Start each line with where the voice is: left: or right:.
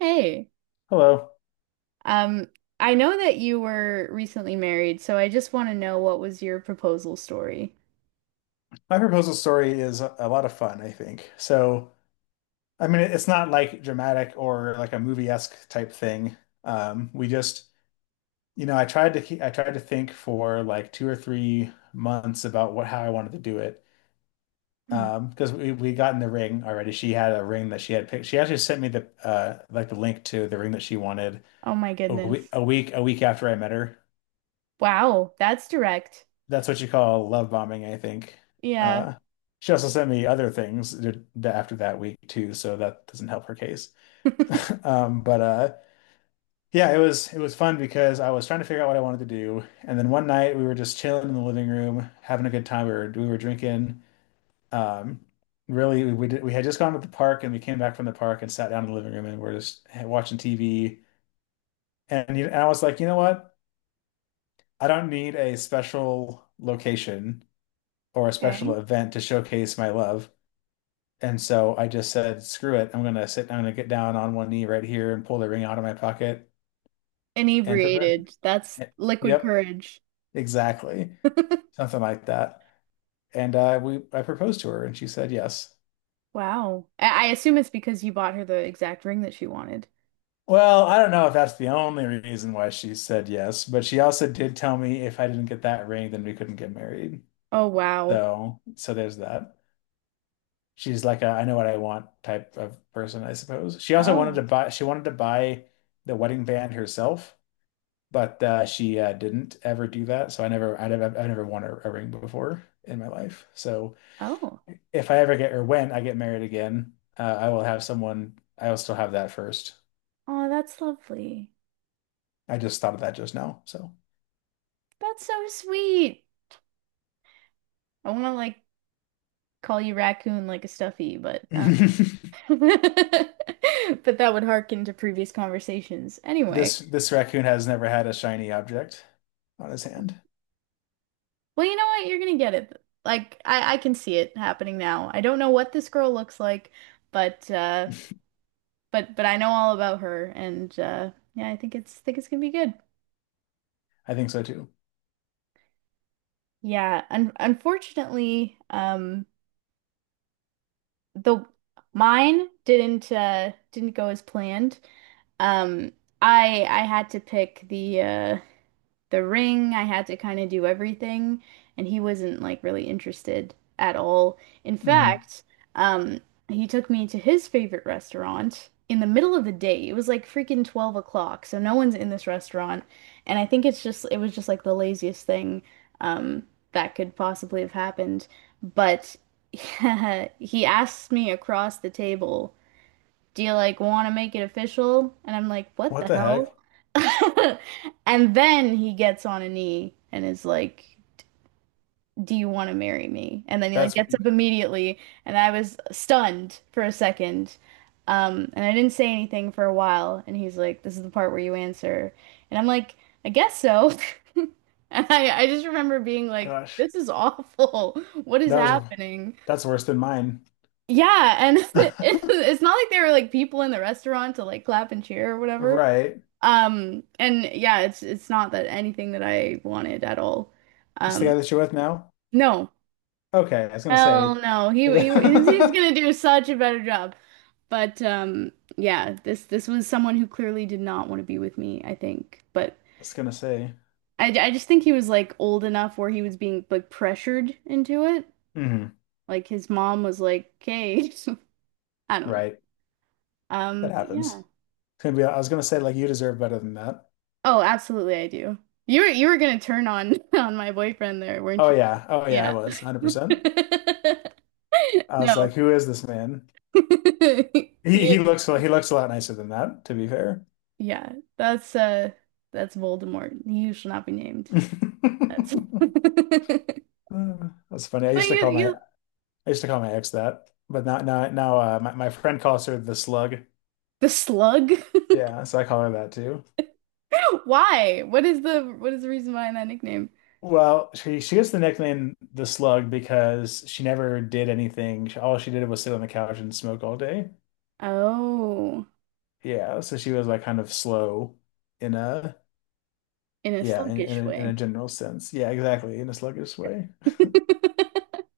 right: Hey,
left: Hello.
right: um, I know that you were recently married, so I just want to know what was your proposal story?
left: My proposal story is a lot of fun, I think. So, I mean, it's not like dramatic or like a movie-esque type thing. Um, we just, I tried to keep, I tried to think for like 2 or 3 months about what how I wanted to do it.
right: Hmm.
left: Because we got in the ring already. She had a ring that she had picked. She actually sent me the like the link to the ring that she wanted
right: Oh my goodness.
left: a week after I met her.
right: Wow, that's direct.
left: That's what you call love bombing, I think.
right: Yeah.
left: Uh, she also sent me other things after that week too, so that doesn't help her case. But yeah, it was fun because I was trying to figure out what I wanted to do, and then one night we were just chilling in the living room, having a good time. We were drinking. Um, really, we had just gone to the park, and we came back from the park and sat down in the living room, and we're just watching TV. And I was like, you know what? I don't need a special location or a special
right: Okay.
left: event to showcase my love. And so I just said, screw it. I'm going to get down on one knee right here and pull the ring out of my pocket and prevent
right: Inebriated. That's
left: it.
right: liquid
left: Yep,
right: courage.
left: exactly. Something like that. I proposed to her and she said yes.
right: Wow. I assume it's because you bought her the exact ring that she wanted.
left: Well, I don't know if that's the only reason why she said yes, but she also did tell me if I didn't get that ring, then we couldn't get married.
right: Oh, wow.
left: So, there's that. She's like a I know what I want type of person, I suppose.
right: Oh,
left: She wanted to buy the wedding band herself, but she didn't ever do that. So I've never won a ring before in my life. So
right: Oh.
left: if I ever get or when I get married again, I will have someone I will still have that first.
right: Oh, that's lovely.
left: I just thought of that just now. So
right: That's so sweet. I want to like call you raccoon like a stuffy, but But
left: this
right: that would harken to previous conversations. Anyway,
left: this raccoon has never had a shiny object on his hand.
right: well, you know what? You're gonna get it. Like I can see it happening now. I don't know what this girl looks like, but but I know all about her and yeah, I think it's gonna be good.
left: I think so too.
right: Yeah, un unfortunately, the mine didn't go as planned. Um I had to pick the ring. I had to kind of do everything, and he wasn't like really interested at all. In
left: Hmm.
right: fact, um, he took me to his favorite restaurant in the middle of the day. It was like freaking 12 o'clock, so no one's in this restaurant. And I think it was just like the laziest thing um, that could possibly have happened. But he asked me across the table, do you like want to make it official? And I'm like, what
left: What
right: the
left: the
right: hell?
left: heck?
right: And then he gets on a knee and is like, do you want to marry me? And then he like
left: That's
right: gets up immediately, and I was stunned for a second. And I didn't say anything for a while, and he's like, this is the part where you answer. And I'm like, I guess so. And I just remember being like,
left: gosh.
right: this is awful. What is
left: That was
right: happening?
left: that's worse than mine.
right: Yeah, and it's it's not like there were like people in the restaurant to like clap and cheer or whatever.
left: Right.
right: And yeah, it's not that anything that I wanted at all.
left: It's the
right: Um,
left: guy that you're with now?
right: no,
left: Okay, I was gonna
right: hell
left: say.
right: no. He's
left: I
right: gonna do such a better job. But yeah, this was someone who clearly did not want to be with me, I think. But
left: was gonna say.
right: I just think he was like old enough where he was being like pressured into it.
left: Hmm.
right: Like his mom was like, "Okay," I don't know.
left: Right. That
right: But yeah.
left: happens. It's gonna be I was gonna say like you deserve better than that.
right: Oh, absolutely, I do. You were gonna turn on on my boyfriend there, weren't
left: Oh
right: you?
left: yeah. Oh yeah, I
right: Yeah.
left: was 100%. I was
right: No.
left: like, who is this man? He
right: You-
left: he looks he looks a lot nicer than that, to be fair.
right: Yeah, that's Voldemort. You shall not be named. That's But
left: That's funny.
right: you you
left: I used to call my ex that, but now now now my friend calls her the slug.
right: the slug?
left: Yeah, so I call her that.
right: Why? What is the reason behind that nickname?
left: Well, she gets the nickname the Slug because she never did anything. All she did was sit on the couch and smoke all day.
right: Oh,
left: Yeah, so she was like kind of slow in a
right: in a
left: yeah,
right: sluggish
left: in
right: way.
left: a general sense. Yeah, exactly, in a sluggish way.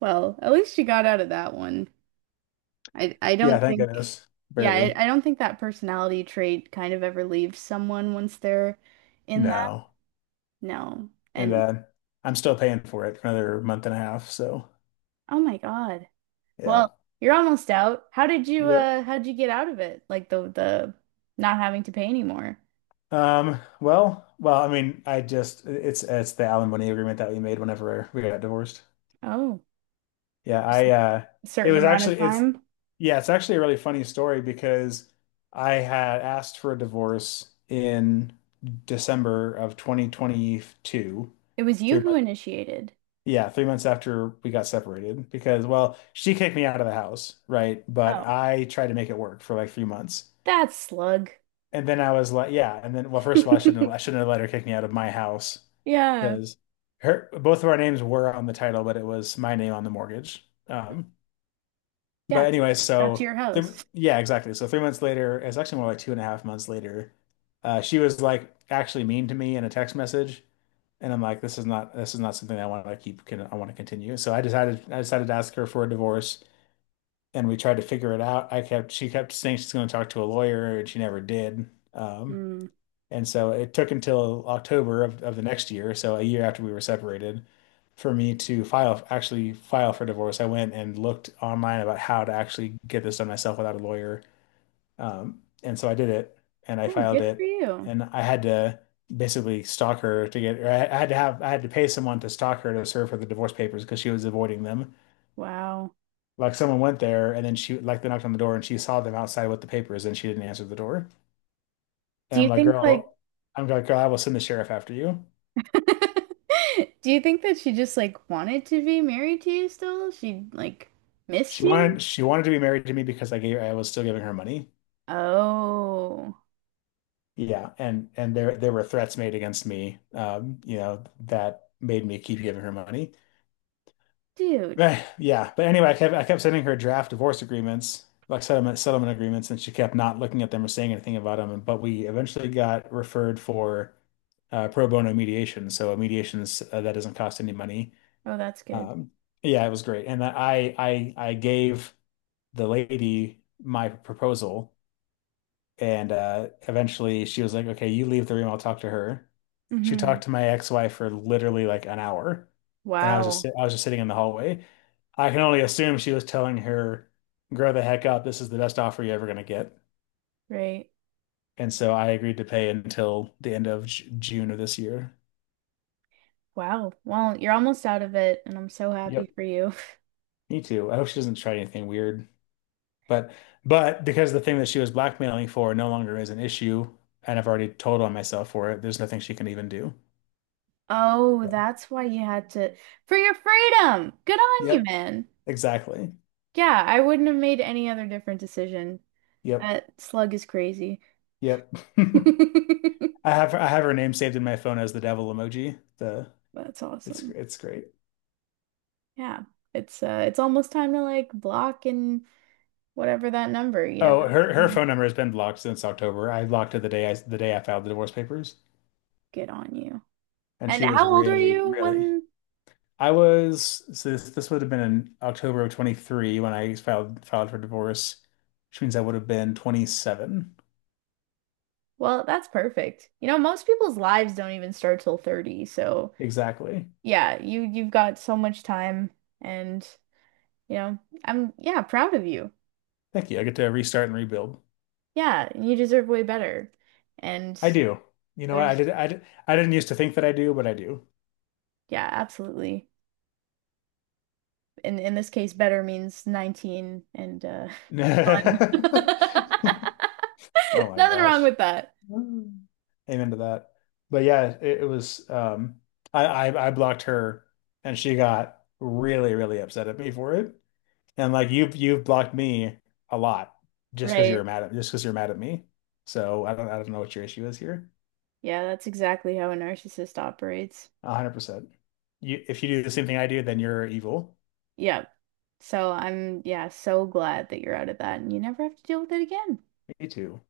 right: Well, at least you got out of that one. I
left: Yeah,
right: don't
left: thank
right: think
left: goodness.
right: yeah,
left: Barely.
right: I don't think that personality trait kind of ever leaves someone once they're in that.
left: No.
right: No.
left: And
right: And
left: I'm still paying for it for another month and a half, so
right: oh my God.
left: yeah.
right: Well, you're almost out.
left: Yep.
right: How did you get out of it? Like the not having to pay anymore.
left: I mean, I just it's the alimony agreement that we made whenever we got divorced.
right: Oh,
left: Yeah,
right: just a
left: I
right: certain amount of
left: it's
right: time.
left: yeah, it's actually a really funny story because I had asked for a divorce in December of 2022,
right: It was
left: three
right: you who
left: months
right: initiated.
left: yeah, 3 months after we got separated because well, she kicked me out of the house, right? But
right: Oh,
left: I tried to make it work for like 3 months.
right: that's slug.
left: And then I was like, yeah, and then well, first of all, I shouldn't have let her kick me out of my house
right: Yeah.
left: because her both of our names were on the title, but it was my name on the mortgage. But
right: Yes.
left: anyway,
right: That's your house.
left: yeah, exactly. So 3 months later, it's actually more like two and a half months later, she was like actually mean to me in a text message, and I'm like, this is not something I want to keep. Can I want to continue? So I decided to ask her for a divorce, and we tried to figure it out. I kept she kept saying she's going to talk to a lawyer, and she never did.
right: Hmm.
left: And so it took until October of the next year, so a year after we were separated, for me to file, actually file for divorce. I went and looked online about how to actually get this done myself without a lawyer. And so I did it and I
right: Yeah,
left: filed
right: good for
left: it.
right: you.
left: And I had to basically stalk her to get, or I had to have, I had to pay someone to stalk her to serve her the divorce papers because she was avoiding them.
right: Wow.
left: Like someone went there and then she, like they knocked on the door and she saw them outside with the papers and she didn't answer the door.
right: Do
left: And
right: you think like
left: I'm like, girl, I will send the sheriff after you.
right: do you think that she just like wanted to be married to you still? She like missed you?
left: She wanted to be married to me because I was still giving her money.
right: Oh,
left: Yeah, and there were threats made against me, you know, that made me keep giving her money.
right: dude.
left: But yeah, but anyway, I kept sending her draft divorce agreements, like settlement agreements, and she kept not looking at them or saying anything about them. But we eventually got referred for pro bono mediation, so a mediation is, that doesn't cost any money.
right: Oh, that's good.
left: Um, yeah, it was great, and I gave the lady my proposal. And eventually she was like, okay, you leave the room. I'll talk to her. She
right: Hmm.
left: talked to my ex-wife for literally like an hour. And I was just,
right: Wow.
left: I was just sitting in the hallway. I can only assume she was telling her, grow the heck up. This is the best offer you're ever going to get.
right: Right.
left: And so I agreed to pay until the end of J June of this year.
right: Wow. Well, you're almost out of it, and I'm so happy
left: Yep.
right: for you.
left: Me too. I hope she doesn't try anything weird. But, but because the thing that she was blackmailing for no longer is an issue, and I've already told on myself for it, there's nothing she can even do.
right: Oh,
left: Yeah.
right: that's why you had to for your freedom. Good on you,
left: Yep.
right: man.
left: Exactly.
right: Yeah, I wouldn't have made any other different decision.
left: Yep.
right: That slug is crazy.
left: Yep. I I have her name saved in my phone as the devil emoji. The
right: That's
left: it's
right: awesome.
left: great.
right: Yeah. It's almost time to like block and whatever that number, you never
left: Oh,
right: have to
left: her
right: be
left: phone number has been blocked since October. I blocked her the day I filed the divorce papers,
right: get on you.
left: and
right: And
left: she was
right: how old are
left: really
right: you
left: really.
right: when
left: I was so this would have been in October of 23 when I filed for divorce, which means I would have been 27
right: well, that's perfect. You know, most people's lives don't even start till 30, so
left: exactly.
right: yeah, you've got so much time and you know, I'm yeah, proud of you.
left: Thank you. I get to restart and rebuild.
right: Yeah, you deserve way better. And
left: I do. You know, what?
right: there's
left: I did, I didn't used to think that I do, but I do.
right: yeah, absolutely. In this case, better means 19 and fun.
left: Oh my
right: Nothing wrong
left: gosh.
right: with that.
left: Mm. Amen to that. But yeah, it was I blocked her and she got really, really upset at me for it. And like you've blocked me a lot just because you're
right: Right.
left: mad at just because you're mad at me. So I don't know what your issue is here.
right: Yeah, that's exactly how a narcissist operates.
left: 100%. You if you do the same thing I do, then you're evil.
right: Yep. So I'm, yeah, so glad that you're out of that and you never have to deal with it again.
left: Me too.